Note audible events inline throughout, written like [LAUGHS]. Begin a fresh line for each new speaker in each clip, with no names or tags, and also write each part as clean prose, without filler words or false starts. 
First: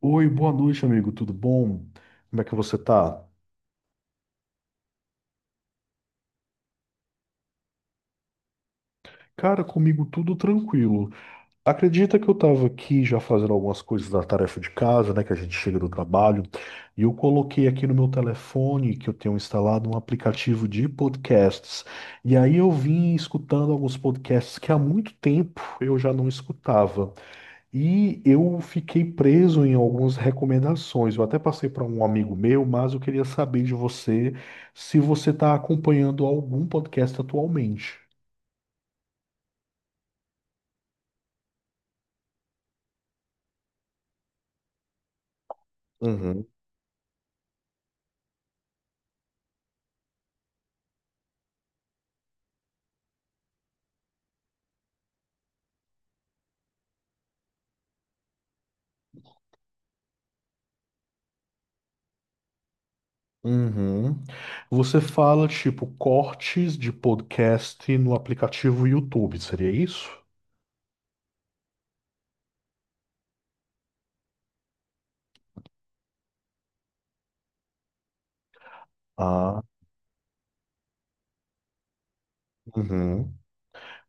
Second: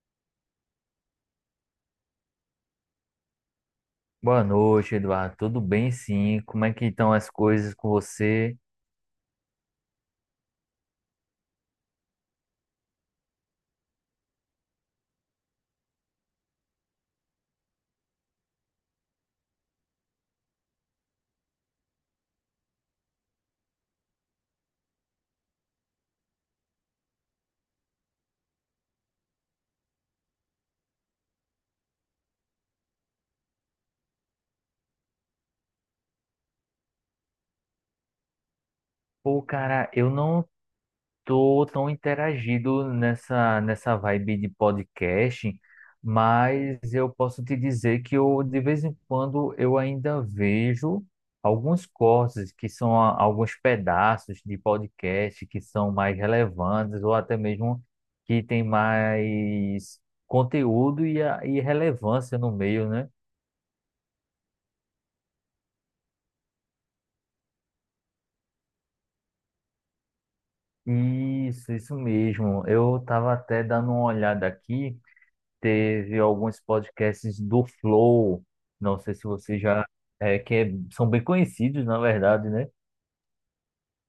Oi, boa noite, amigo. Tudo bom? Como é que você tá?
Boa noite, Eduardo. Tudo bem, sim? Como é que estão as coisas com você?
Cara, comigo tudo tranquilo. Acredita que eu tava aqui já fazendo algumas coisas da tarefa de casa, né? Que a gente chega do trabalho, e eu coloquei aqui no meu telefone que eu tenho instalado um aplicativo de podcasts. E aí eu vim escutando alguns podcasts que há muito tempo eu já não escutava. E eu fiquei preso em algumas recomendações. Eu até passei para um amigo meu, mas eu queria saber de você se você está acompanhando algum podcast atualmente.
Pô, cara, eu não tô tão interagido nessa vibe de podcast,
Uhum.
mas eu posso te dizer que eu de vez em quando eu ainda vejo alguns cortes alguns pedaços de podcast que são mais relevantes ou até mesmo que tem mais conteúdo e relevância no meio, né?
Uhum. Você fala tipo cortes de podcast no aplicativo YouTube, seria isso?
Isso mesmo. Eu estava até dando uma olhada aqui. Teve alguns podcasts do Flow. Não sei se você
Ah,
já são bem conhecidos, na verdade, né?
Uhum.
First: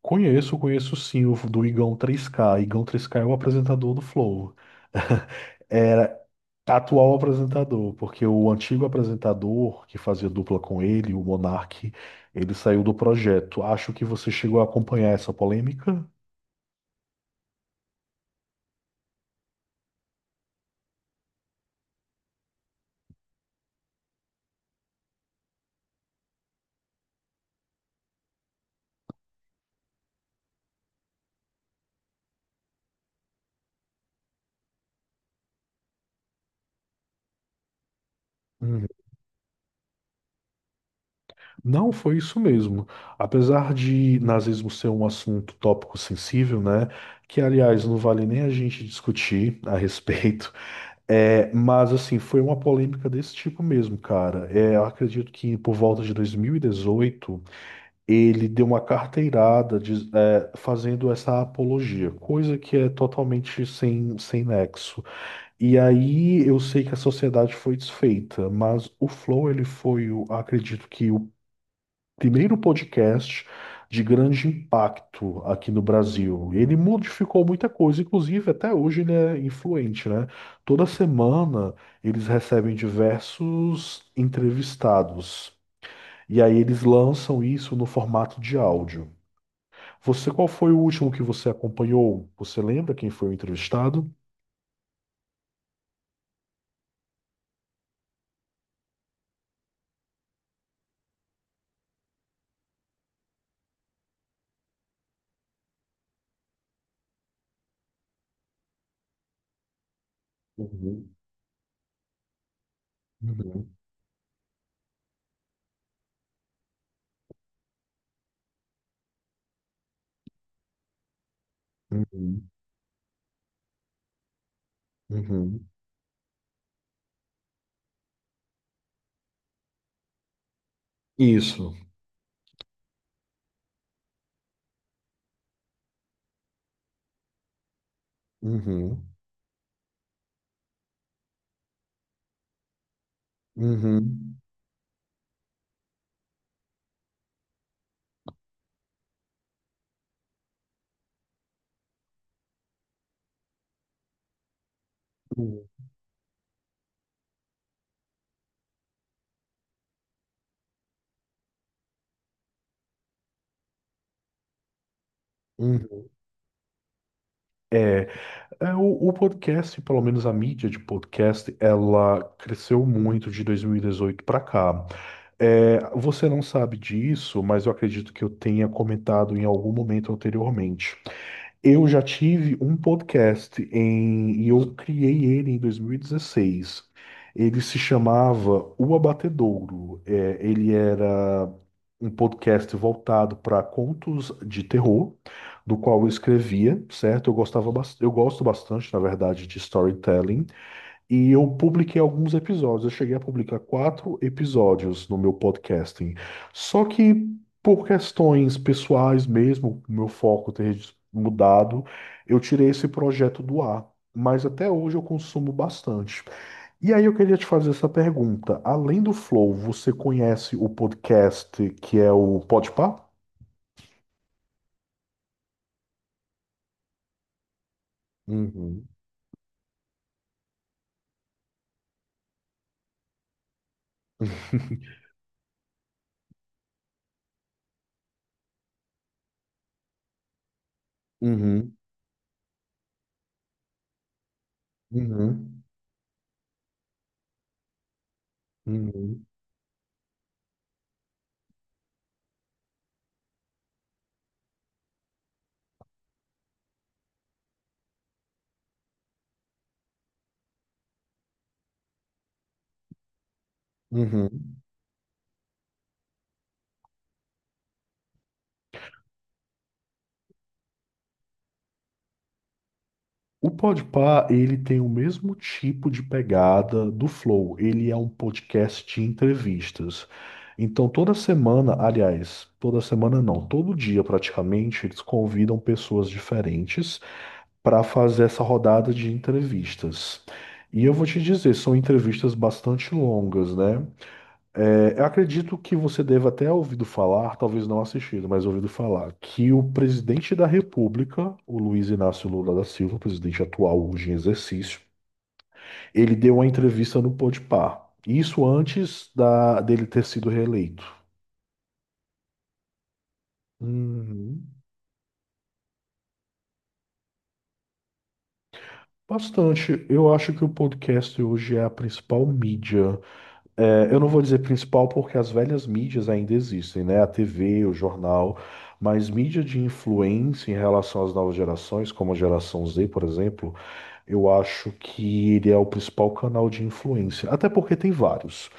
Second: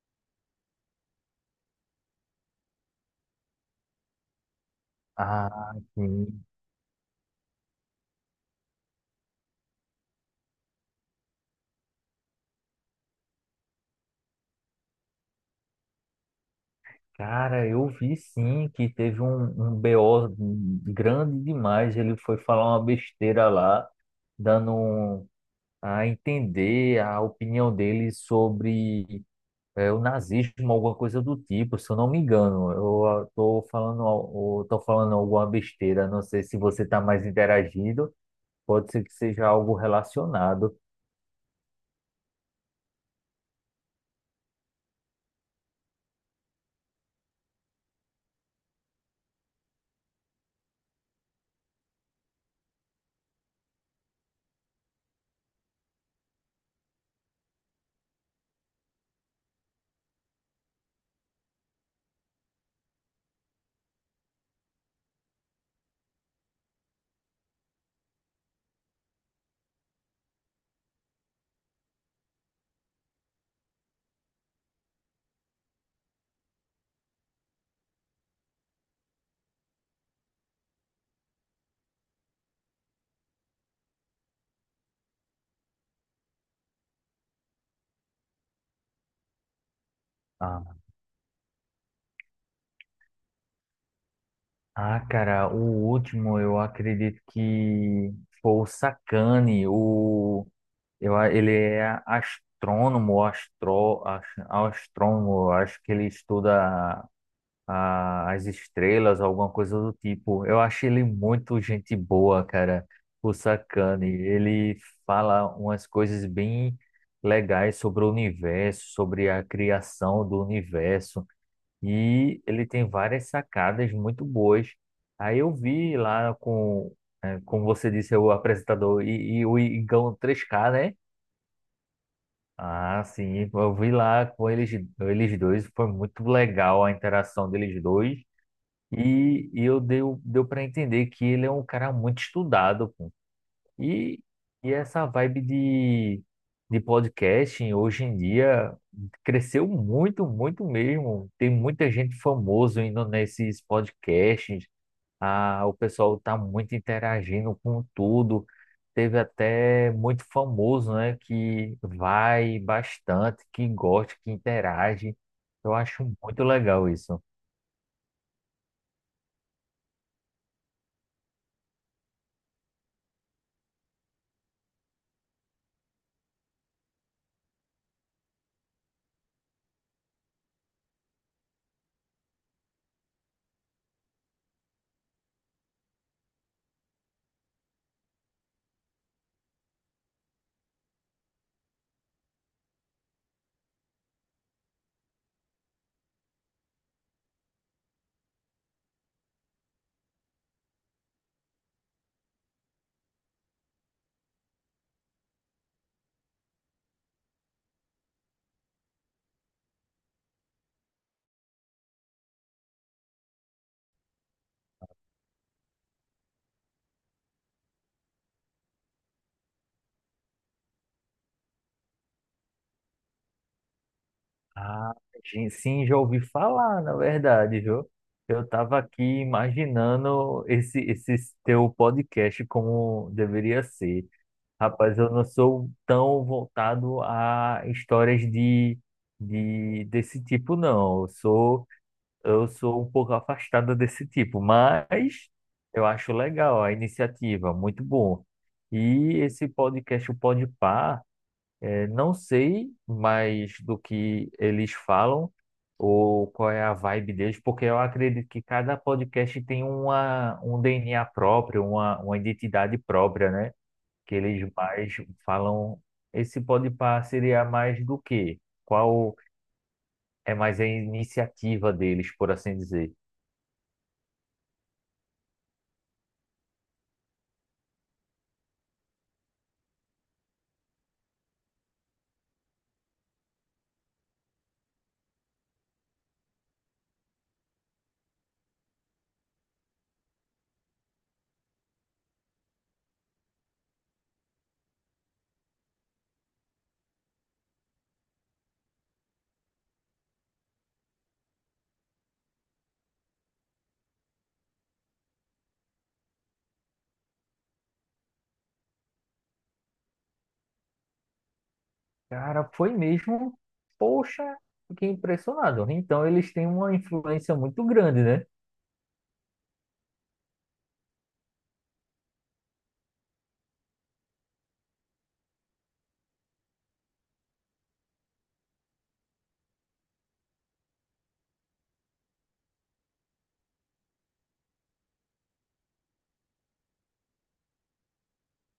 Conheço, sim o do Igão 3K. Igão 3K é o apresentador do Flow. [LAUGHS]
Ah, sim.
Atual apresentador, porque o antigo apresentador que fazia dupla com ele, o Monark, ele saiu do projeto. Acho que você chegou a acompanhar essa polêmica.
Cara, eu vi sim que teve um BO grande demais. Ele foi falar uma besteira lá, dando um- a entender a opinião dele sobre é o nazismo, alguma coisa do tipo, se eu não me engano. Eu tô falando alguma besteira, não sei se você está mais interagido,
Hum.
pode ser que seja algo relacionado.
Não, foi isso mesmo. Apesar de nazismo ser um assunto tópico sensível, né? Que, aliás, não vale nem a gente discutir a respeito. [LAUGHS] É, mas, assim, foi uma polêmica desse tipo mesmo, cara. É, eu acredito que por volta de 2018. Ele deu uma carteirada é, fazendo essa apologia, coisa que é totalmente sem nexo. E aí eu sei que a sociedade foi desfeita, mas o Flow ele foi, acredito que o primeiro podcast de grande impacto aqui no Brasil. Ele modificou muita coisa, inclusive até hoje ele é influente, né? Toda semana eles recebem diversos entrevistados. E aí eles lançam isso no formato de áudio. Você, qual foi
Ah,
o último que você acompanhou? Você lembra quem foi o entrevistado?
Cara, o último eu acredito que foi o Sacani, ele é astrônomo, eu acho que ele estuda as estrelas, alguma coisa do tipo. Eu achei ele
Uhum,
muito gente boa, cara. O
uhum,
Sakane, ele fala umas coisas bem legais sobre o universo, sobre a criação do universo, e
uhum,
ele tem várias sacadas muito boas. Aí eu
uhum.
vi lá como você disse, o apresentador e o Igão 3K, né?
Isso.
Ah, sim, eu vi lá com eles dois, foi muito legal a interação deles dois.
Uhum,
E deu para entender que ele é um cara muito estudado, pô. E,
uhum,
e essa vibe de podcasting hoje em dia cresceu muito, muito mesmo. Tem muita gente famosa indo nesses podcasts. Ah,
uhum,
o pessoal tá muito interagindo com tudo. Teve até muito famoso, né, que vai bastante, que gosta, que interage. Eu
uhum.
acho muito legal isso.
É, é o podcast, pelo menos a mídia de podcast, ela cresceu muito de 2018 para cá. É, você não sabe disso, mas eu acredito que eu tenha comentado em algum momento anteriormente. Eu já tive um podcast em, e eu criei ele em 2016. Ele se chamava O Abatedouro. É, ele era um podcast voltado para contos de terror, do qual eu escrevia, certo? Eu gostava, eu gosto bastante, na verdade, de storytelling. E eu publiquei alguns episódios. Eu cheguei a publicar 4 episódios no meu podcasting. Só que por questões pessoais mesmo, meu foco ter mudado, eu tirei esse projeto do ar. Mas até hoje eu consumo bastante. E aí eu queria te fazer essa pergunta. Além do Flow, você conhece o podcast que é o Podpah?
Ah, sim, já ouvi falar, na verdade, viu? Eu estava
Uhum.
aqui imaginando esse teu podcast como deveria ser. Rapaz, eu não sou tão voltado a histórias de desse tipo, não.
Uhum.
Eu sou um pouco afastado desse tipo, mas
Uhum.
eu acho legal a iniciativa, muito bom. E
Uhum.
esse podcast, o Podpah. É, não sei mais do que eles falam ou qual é a vibe deles, porque eu acredito que cada podcast tem um DNA próprio, uma identidade própria, né? Que eles
Uhum.
mais falam. Esse podpar seria mais do quê? Qual é mais a iniciativa deles, por assim dizer?
O Podpah, ele tem o mesmo tipo de pegada do Flow. Ele é um podcast de entrevistas. Então, toda semana, aliás, toda semana não, todo dia praticamente, eles convidam pessoas diferentes para fazer essa rodada de entrevistas. E eu vou te dizer, são entrevistas bastante longas, né? É, eu acredito que você deva até ouvido falar, talvez não assistido, mas ouvido falar, que o presidente da República, o Luiz Inácio Lula da Silva, presidente atual hoje em exercício, ele deu uma entrevista no Podpah. Isso antes dele ter sido reeleito.
Cara, foi mesmo. Poxa,
Uhum.
fiquei impressionado. Então, eles têm uma influência muito grande, né?
Bastante. Eu acho que o podcast hoje é a principal mídia. É, eu não vou dizer principal porque as velhas mídias ainda existem, né? A TV, o jornal, mas mídia de influência em relação às novas gerações, como a geração Z, por exemplo, eu acho que ele é o principal canal de influência. Até porque tem vários.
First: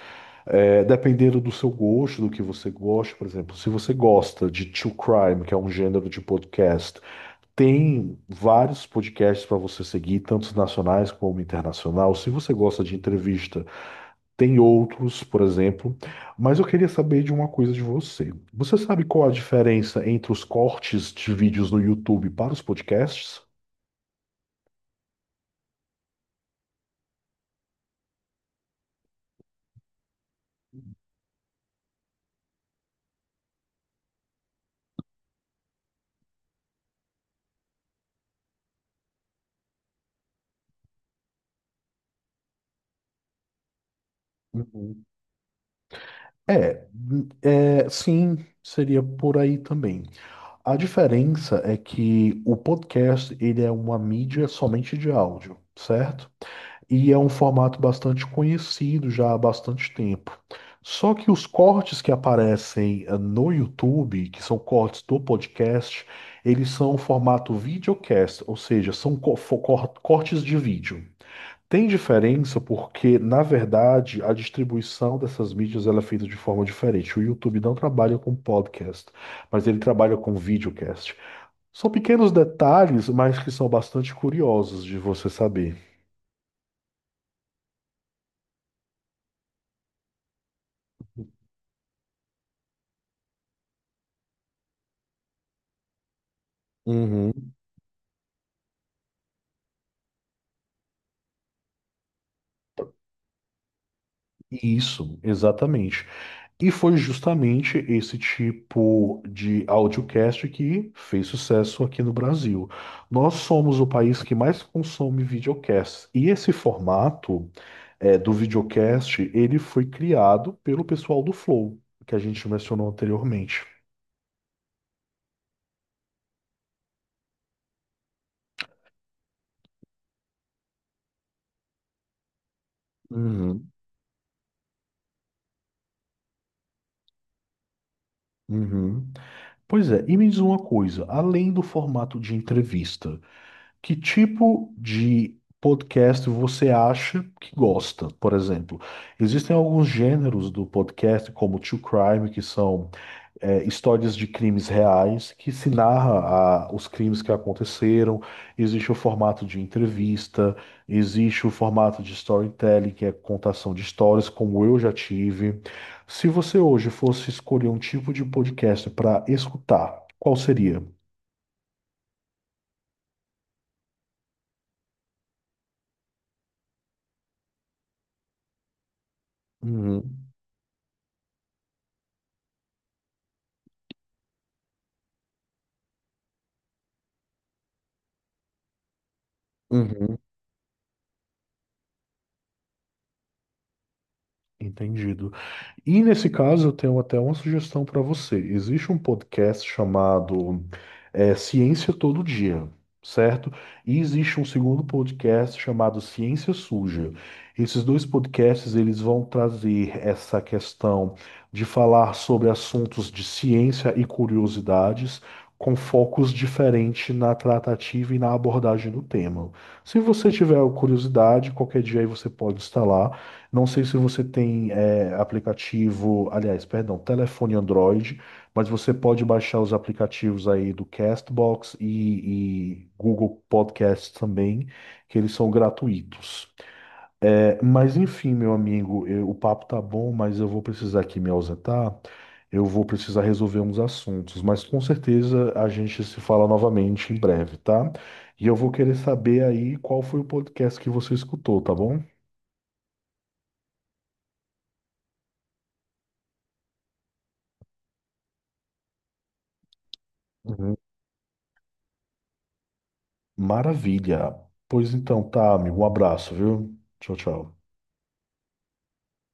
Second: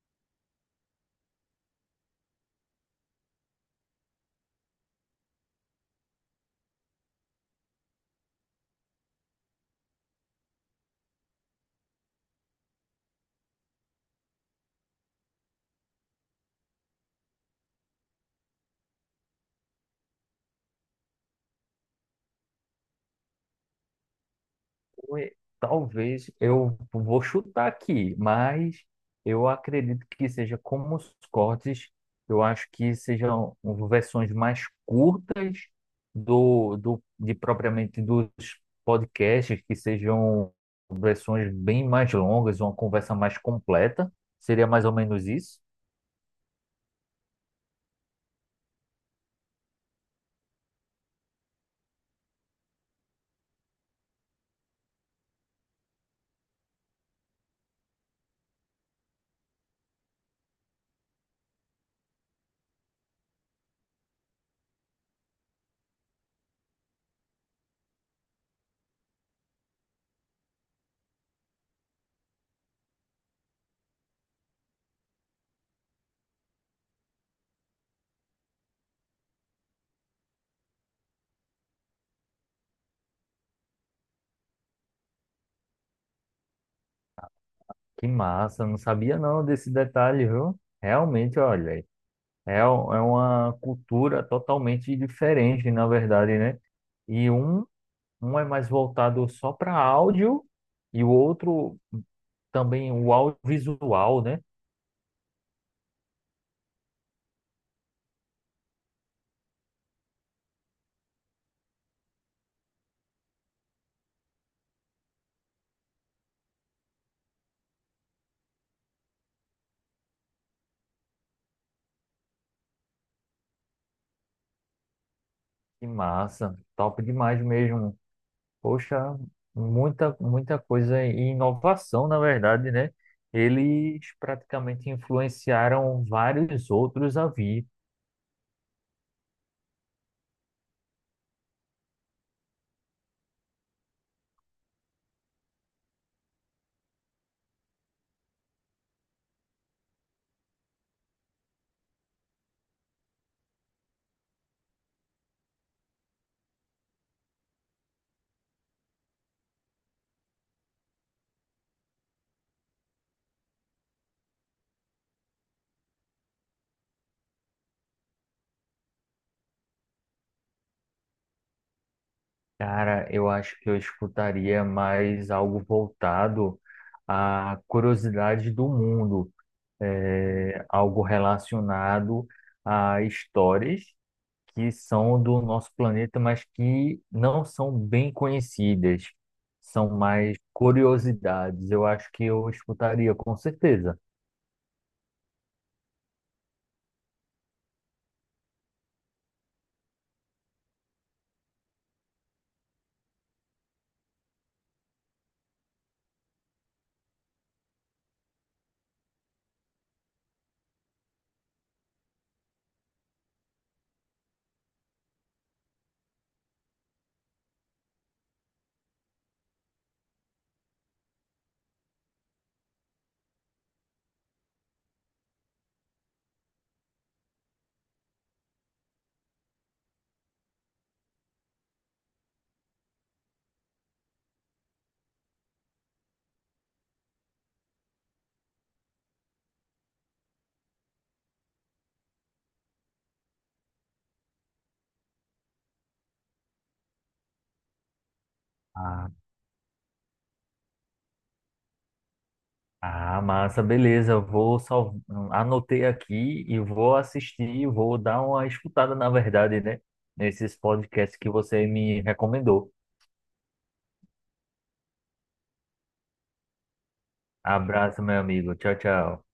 É, dependendo do seu gosto, do que você gosta, por exemplo, se você gosta de true crime, que é um gênero de podcast, tem vários podcasts para você seguir, tanto nacionais como internacional. Se você gosta de entrevista, tem outros, por exemplo, mas eu queria saber de uma coisa de você. Você sabe qual a diferença entre os cortes de vídeos no YouTube para os podcasts?
Ué, talvez eu vou chutar aqui, mas eu acredito que seja como os cortes, eu acho que sejam versões mais curtas do, do de propriamente dos podcasts, que sejam versões bem mais longas, uma conversa mais completa. Seria mais ou
Uhum.
menos isso?
É, é, sim, seria por aí também. A diferença é que o podcast, ele é uma mídia somente de áudio, certo? E é um formato bastante conhecido já há bastante tempo. Só que os cortes que aparecem no YouTube, que são cortes do podcast, eles são o formato videocast, ou seja, são cortes de vídeo. Tem diferença porque, na verdade, a distribuição dessas mídias ela é feita de forma diferente. O YouTube não trabalha com podcast, mas ele trabalha com videocast. São pequenos detalhes, mas que são bastante curiosos de você saber.
Que massa, não sabia não desse detalhe, viu? Realmente, olha. É, é uma cultura totalmente diferente, na verdade, né? E
Uhum.
um é mais voltado só para áudio e o outro também o audiovisual, né?
Isso, exatamente. E foi justamente esse tipo de audiocast que fez sucesso aqui no Brasil. Nós somos o país que mais consome videocast. E esse formato é, do videocast, ele foi criado pelo pessoal do Flow, que a gente mencionou anteriormente.
Que massa, top demais mesmo. Poxa, muita, muita coisa e inovação, na verdade, né?
Uhum,
Eles praticamente influenciaram vários outros a vir.
uhum. Pois é, e me diz uma coisa, além do formato de entrevista, que tipo de podcast você acha que gosta, por exemplo? Existem alguns gêneros do podcast, como True Crime, que são é, histórias de crimes reais, que se narra os crimes que aconteceram. Existe o formato de entrevista, existe o formato de storytelling, que é contação de histórias, como eu já tive. Se você hoje fosse escolher um tipo de podcast para escutar, qual seria?
Cara, eu acho que eu escutaria mais algo voltado à curiosidade do mundo
Uhum,
algo relacionado a histórias que são do nosso planeta, mas que não são bem conhecidas, são
uhum,
mais curiosidades. Eu acho que eu escutaria com certeza.
entendido. E nesse caso, eu tenho até uma sugestão para você. Existe um podcast chamado Ciência Todo Dia, certo? E existe um segundo podcast chamado Ciência Suja. Esses dois podcasts, eles vão trazer essa questão de falar sobre assuntos de ciência e curiosidades, com focos diferentes na tratativa e na abordagem do tema. Se você tiver curiosidade, qualquer dia aí você pode instalar. Não sei se você tem é, aplicativo, aliás, perdão, telefone Android, mas você pode baixar os aplicativos aí do Castbox e Google Podcasts também, que eles são gratuitos. É, mas enfim, meu amigo, o papo tá bom, mas eu vou precisar aqui me ausentar. Eu vou precisar resolver uns assuntos, mas com certeza a gente se fala novamente em breve, tá? E eu vou querer
Ah,
saber aí qual foi o podcast que você escutou, tá bom?
massa, beleza. Anotei aqui e vou assistir, vou dar uma escutada, na verdade, né? Nesses
Uhum.
podcasts que você me recomendou.
Maravilha. Pois então, tá, amigo. Um abraço, viu? Tchau, tchau.
Abraço, meu amigo. Tchau, tchau.